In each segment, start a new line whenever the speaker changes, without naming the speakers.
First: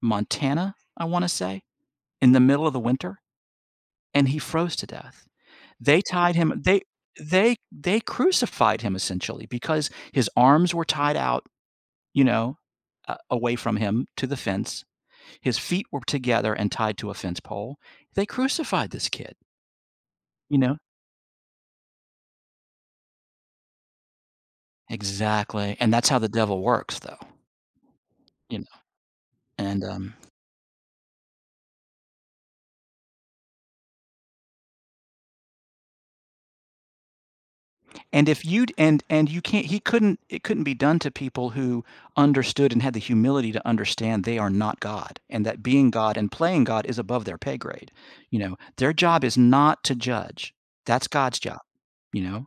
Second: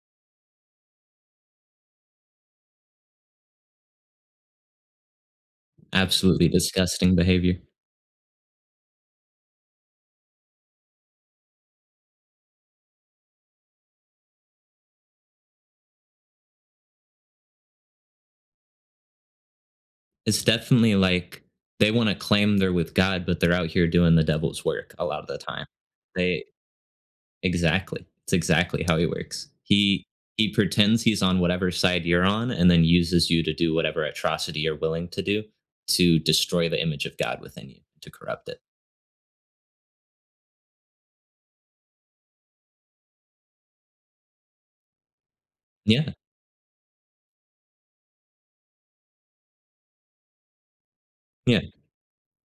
Montana, I wanna say, in the middle of the winter, and he froze to death. They tied
Absolutely
him they
disgusting
they
behavior.
they crucified him essentially because his arms were tied out, you know, a away from him to the fence, his feet were together and tied to a fence pole, they crucified this kid
It's
you know?
definitely, like, they want to claim they're with God, but they're out here doing the devil's work a lot of the time,
Exactly, and that's how the
they
devil works though.
Exactly, it's
You know.
exactly how he works,
And,
he
um
he pretends he's on whatever side you're on and then uses you to do whatever atrocity you're willing to do to destroy the image of God within you, to
And if
corrupt it.
you'd and and you can't he couldn't it couldn't be done to people who understood and had the humility to understand they are not God and that being
Yeah.
God and playing God is above their pay grade, you know? Their job is not to judge, that's God's
Yeah.
job, you know,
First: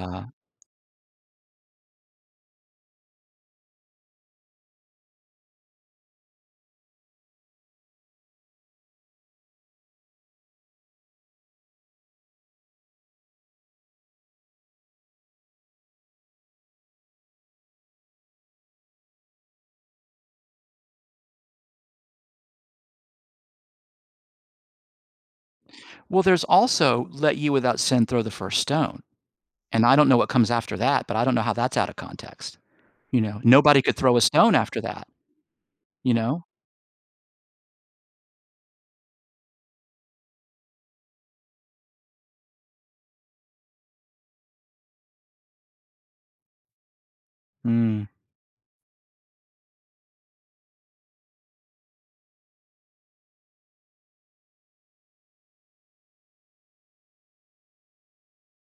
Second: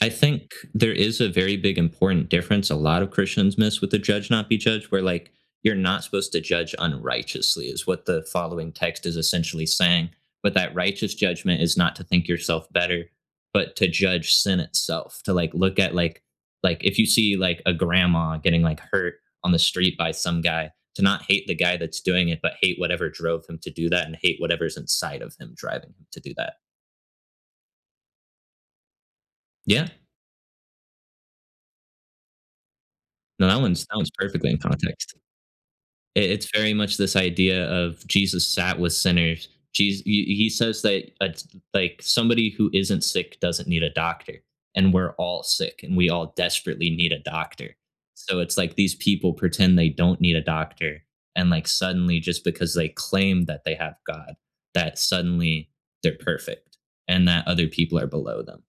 I think there is a very big important difference a lot of Christians miss with the “Judge not be judged,” where, like, you're not supposed to judge unrighteously, is what the following text is essentially saying, but that righteous judgment is not to think yourself better, but to judge sin itself, to like, look at like like if you see, like, a grandma getting, like, hurt on the street by some guy, to not hate the guy that's doing it, but hate whatever drove him to do that and hate whatever's inside of him driving him to
Well,
do
there's
that.
also “Let you without sin throw the first stone,” and
Yeah.
I don't know what comes after that, but I don't know how that's out of context, you know?
No, that
Nobody
one's
could
that one's
throw a
perfectly
stone
in
after that,
context,
you
i
know?
it's very much this idea of Jesus sat with sinners, Jes he he says that a d like, somebody who isn't sick doesn't need a doctor, and we're all sick, and we all desperately need a doctor,
Mm.
so it's like these people pretend they don't need a doctor, and, like, suddenly, just because they claim that they have God, that suddenly they're perfect and that other people are below them.